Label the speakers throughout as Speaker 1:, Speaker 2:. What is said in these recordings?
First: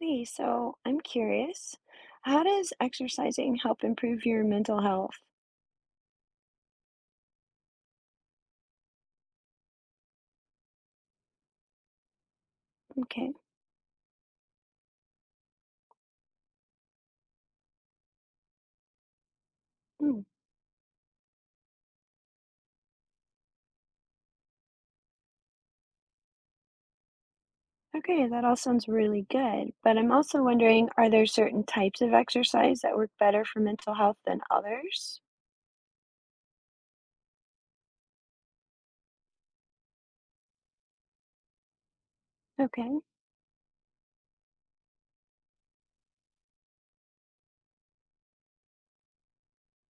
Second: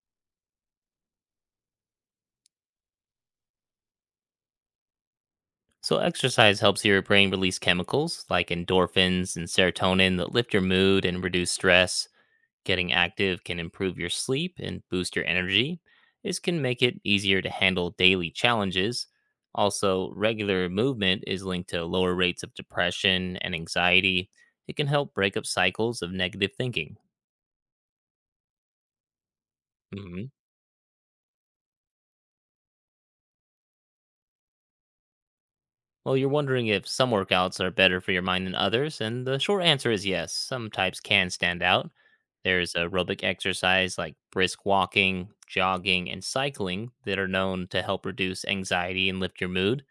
Speaker 1: Hey, so I'm curious, how does exercising help improve your mental health?
Speaker 2: So, exercise helps your brain release chemicals like endorphins and serotonin that lift your mood and reduce stress. Getting
Speaker 1: Okay.
Speaker 2: active can improve your sleep and boost your energy. This can make it easier to handle daily challenges. Also,
Speaker 1: Hmm.
Speaker 2: regular movement is linked to lower rates of depression and anxiety. It can help break up cycles of negative thinking.
Speaker 1: Okay, that all sounds really good. But I'm
Speaker 2: Mm-hmm.
Speaker 1: also wondering, are there certain types of exercise that work better for mental health than others?
Speaker 2: Well, you're wondering if some workouts are better for your mind than others, and the short answer is yes. Some types can stand out. There's
Speaker 1: Okay.
Speaker 2: aerobic exercise like brisk walking, jogging, and cycling that are known to help reduce anxiety and lift your mood.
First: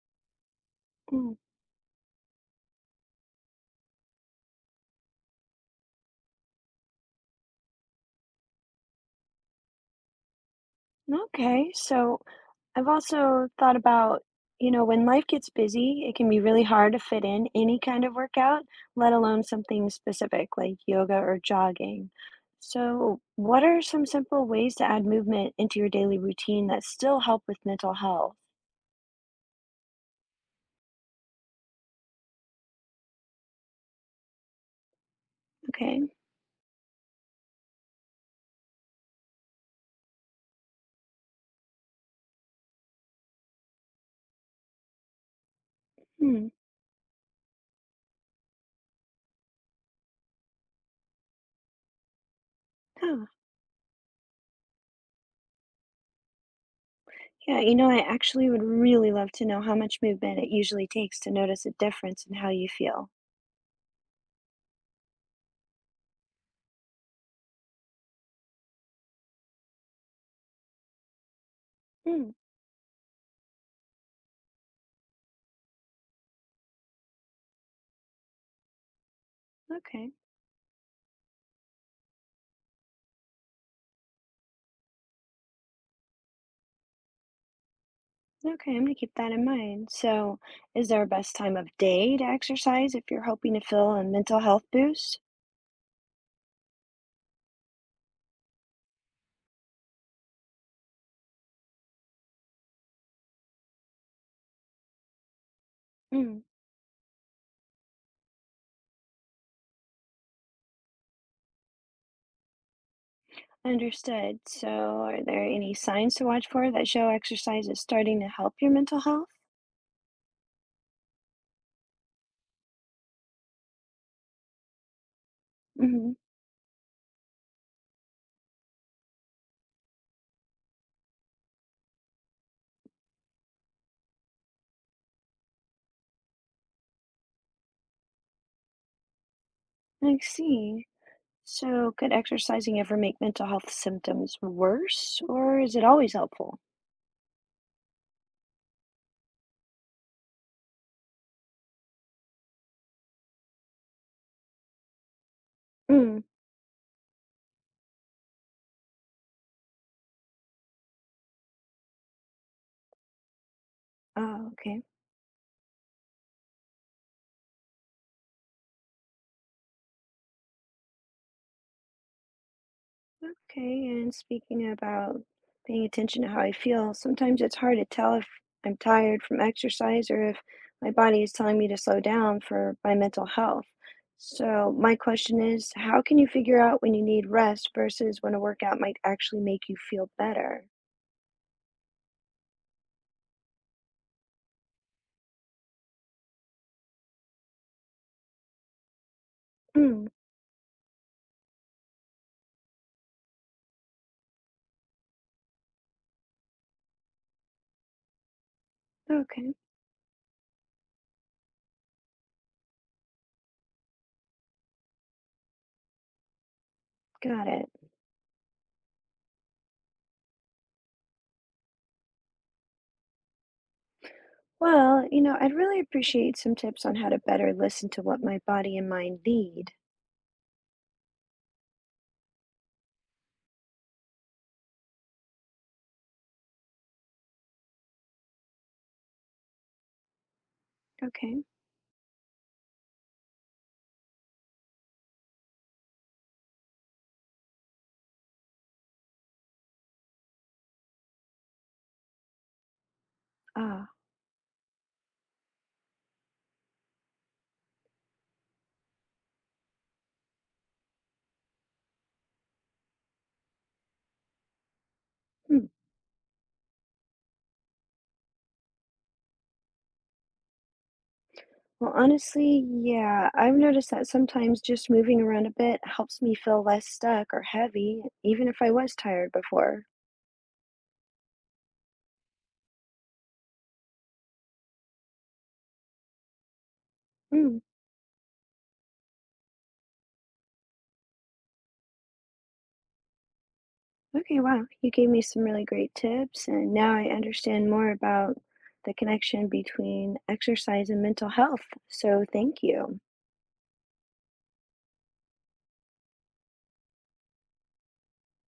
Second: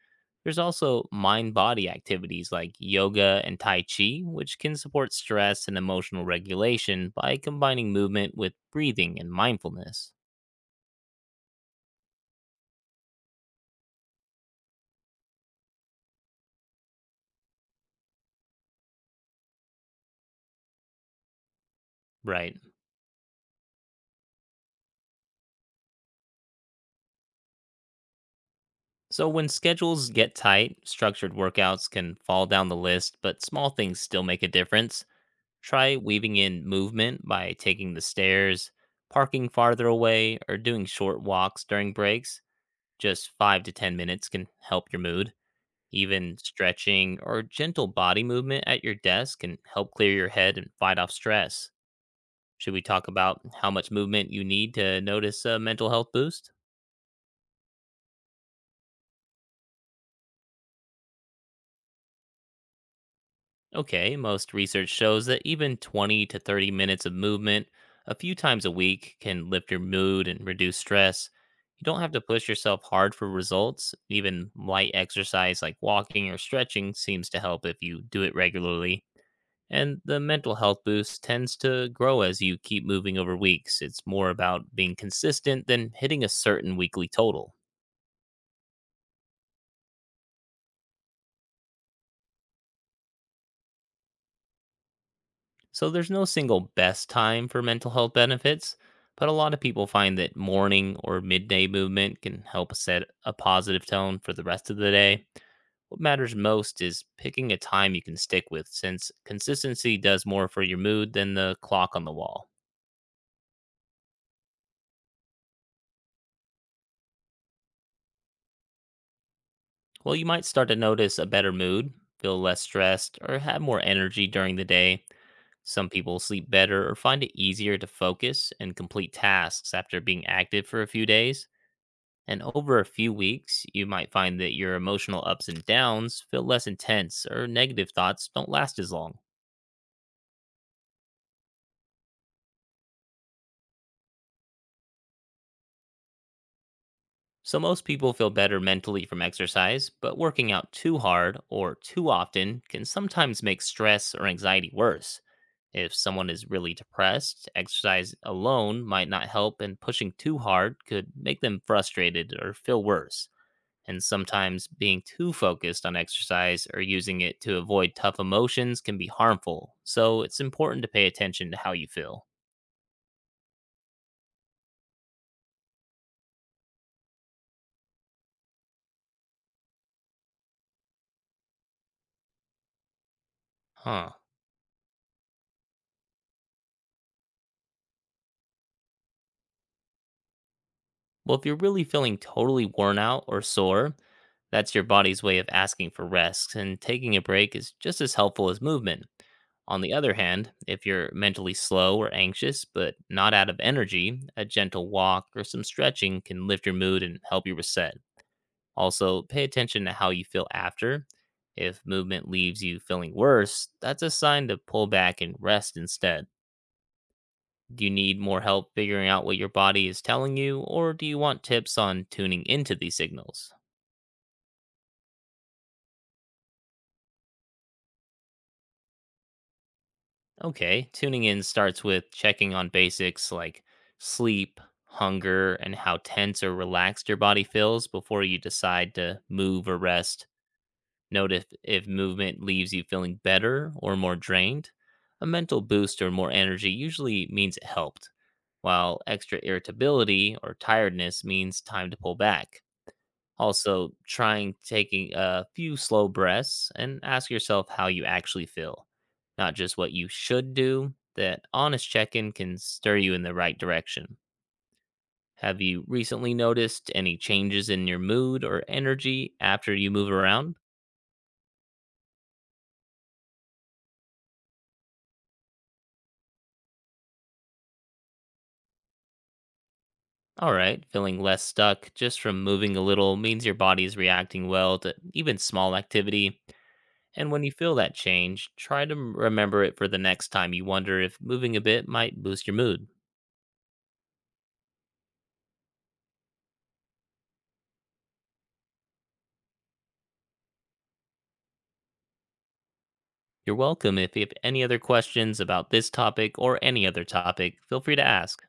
Speaker 2: There's also
Speaker 1: Hmm.
Speaker 2: mind body activities like yoga and Tai Chi, which can support stress and emotional regulation by combining movement with breathing and mindfulness.
Speaker 1: Okay. So I've also thought about, when life gets busy, it can be really hard to fit in any kind of workout, let alone something specific like yoga or jogging.
Speaker 2: Right.
Speaker 1: So, what are some simple ways to add movement into your daily routine that still help with mental health?
Speaker 2: So, when schedules get tight, structured workouts can fall down the list, but small things still make a difference. Try
Speaker 1: Okay.
Speaker 2: weaving in movement by taking the stairs, parking farther away, or doing short walks during breaks. Just 5 to 10 minutes can help your mood. Even
Speaker 1: Hmm.
Speaker 2: stretching or gentle body movement at your desk can help clear your head and fight off stress. Should we talk
Speaker 1: Huh.
Speaker 2: about how much movement you need to notice a mental health boost?
Speaker 1: Yeah, I actually would really love to know how much movement it usually takes to notice a difference in how you feel.
Speaker 2: Okay, most research shows that even 20 to 30 minutes of movement a few times a week can lift your mood and reduce stress. You don't have to
Speaker 1: Hmm.
Speaker 2: push yourself hard for results. Even light exercise like walking or stretching seems to help if you do it regularly. And
Speaker 1: Okay.
Speaker 2: the mental health boost tends to grow as you keep moving over weeks. It's more about being consistent than hitting a certain weekly total.
Speaker 1: Okay, I'm gonna keep that in mind. So, is there a best time of day to exercise if you're hoping to feel a mental health boost?
Speaker 2: So there's no single best time for mental health benefits, but a lot of people find that morning or midday movement can help set a positive tone for the rest of the day. What matters
Speaker 1: Mm,
Speaker 2: most is picking a time you can stick with, since consistency does more for your mood than the clock on the wall.
Speaker 1: understood. So, are there any signs to watch for that show exercise is starting to help your mental health?
Speaker 2: Well, you might start to notice a better mood, feel less stressed, or have more energy during the day. Some
Speaker 1: Hmm.
Speaker 2: people sleep better or find it easier to focus and complete tasks after being active for a few days. And over a few weeks, you might find that your emotional ups and downs feel less intense or negative thoughts don't last as long.
Speaker 1: I see. So, could exercising ever make mental health symptoms worse, or is it always helpful?
Speaker 2: So, most people feel better mentally from exercise, but working out too hard or too often can sometimes make stress or anxiety worse. If
Speaker 1: Mm.
Speaker 2: someone is really depressed, exercise alone might not help, and pushing too hard could make them frustrated or feel worse. And
Speaker 1: Oh,
Speaker 2: sometimes
Speaker 1: okay.
Speaker 2: being too focused on exercise or using it to avoid tough emotions can be harmful, so it's important to pay attention to how you feel.
Speaker 1: Okay, and speaking about paying attention to how I feel, sometimes it's hard to tell if I'm tired from exercise or if my body is telling me to slow down for my mental health.
Speaker 2: Huh.
Speaker 1: So, my question is, how can you figure out when you need rest versus when a workout might actually make you feel better?
Speaker 2: Well, if you're really feeling totally worn out or sore, that's your body's way of asking for rest, and taking a break is just as helpful as movement. On the
Speaker 1: Mm,
Speaker 2: other hand, if you're mentally slow or anxious, but not out of energy, a gentle walk or some stretching can lift your mood and help you reset. Also, pay
Speaker 1: okay,
Speaker 2: attention to how you feel after. If movement leaves you feeling worse, that's a sign to pull back and rest instead.
Speaker 1: got it.
Speaker 2: Do you need more help figuring out what your body is telling you, or do you want tips on tuning into these signals?
Speaker 1: Well, I'd really appreciate some tips on how to better listen to what my body and mind need.
Speaker 2: Okay, tuning in starts with checking on basics like sleep, hunger, and how tense or relaxed your body feels before you decide to move or rest. Note
Speaker 1: Okay,
Speaker 2: if, if movement leaves you feeling better or more drained. A mental boost or more energy usually means it helped, while extra irritability or tiredness means time to pull back.
Speaker 1: ah.
Speaker 2: Also, trying taking a few slow breaths and ask yourself how you actually feel, not just what you should do. That honest check in can stir you in the right direction. Have
Speaker 1: Hmm.
Speaker 2: you recently noticed any changes in your mood or energy after you move around?
Speaker 1: Well, honestly, yeah, I've noticed that sometimes just moving around a bit helps me feel less stuck or heavy, even if I was tired before.
Speaker 2: All right, feeling less stuck just from moving a little means your body is reacting well to even small activity. And when you
Speaker 1: Mm,
Speaker 2: feel that change, try to remember it for the next time you wonder if moving a bit might boost your mood.
Speaker 1: okay, wow. You gave me some really great tips, and now I understand more about the connection between exercise and mental health. So thank you.
Speaker 2: You're welcome. If you have any other questions about this topic or any other topic, feel free to ask.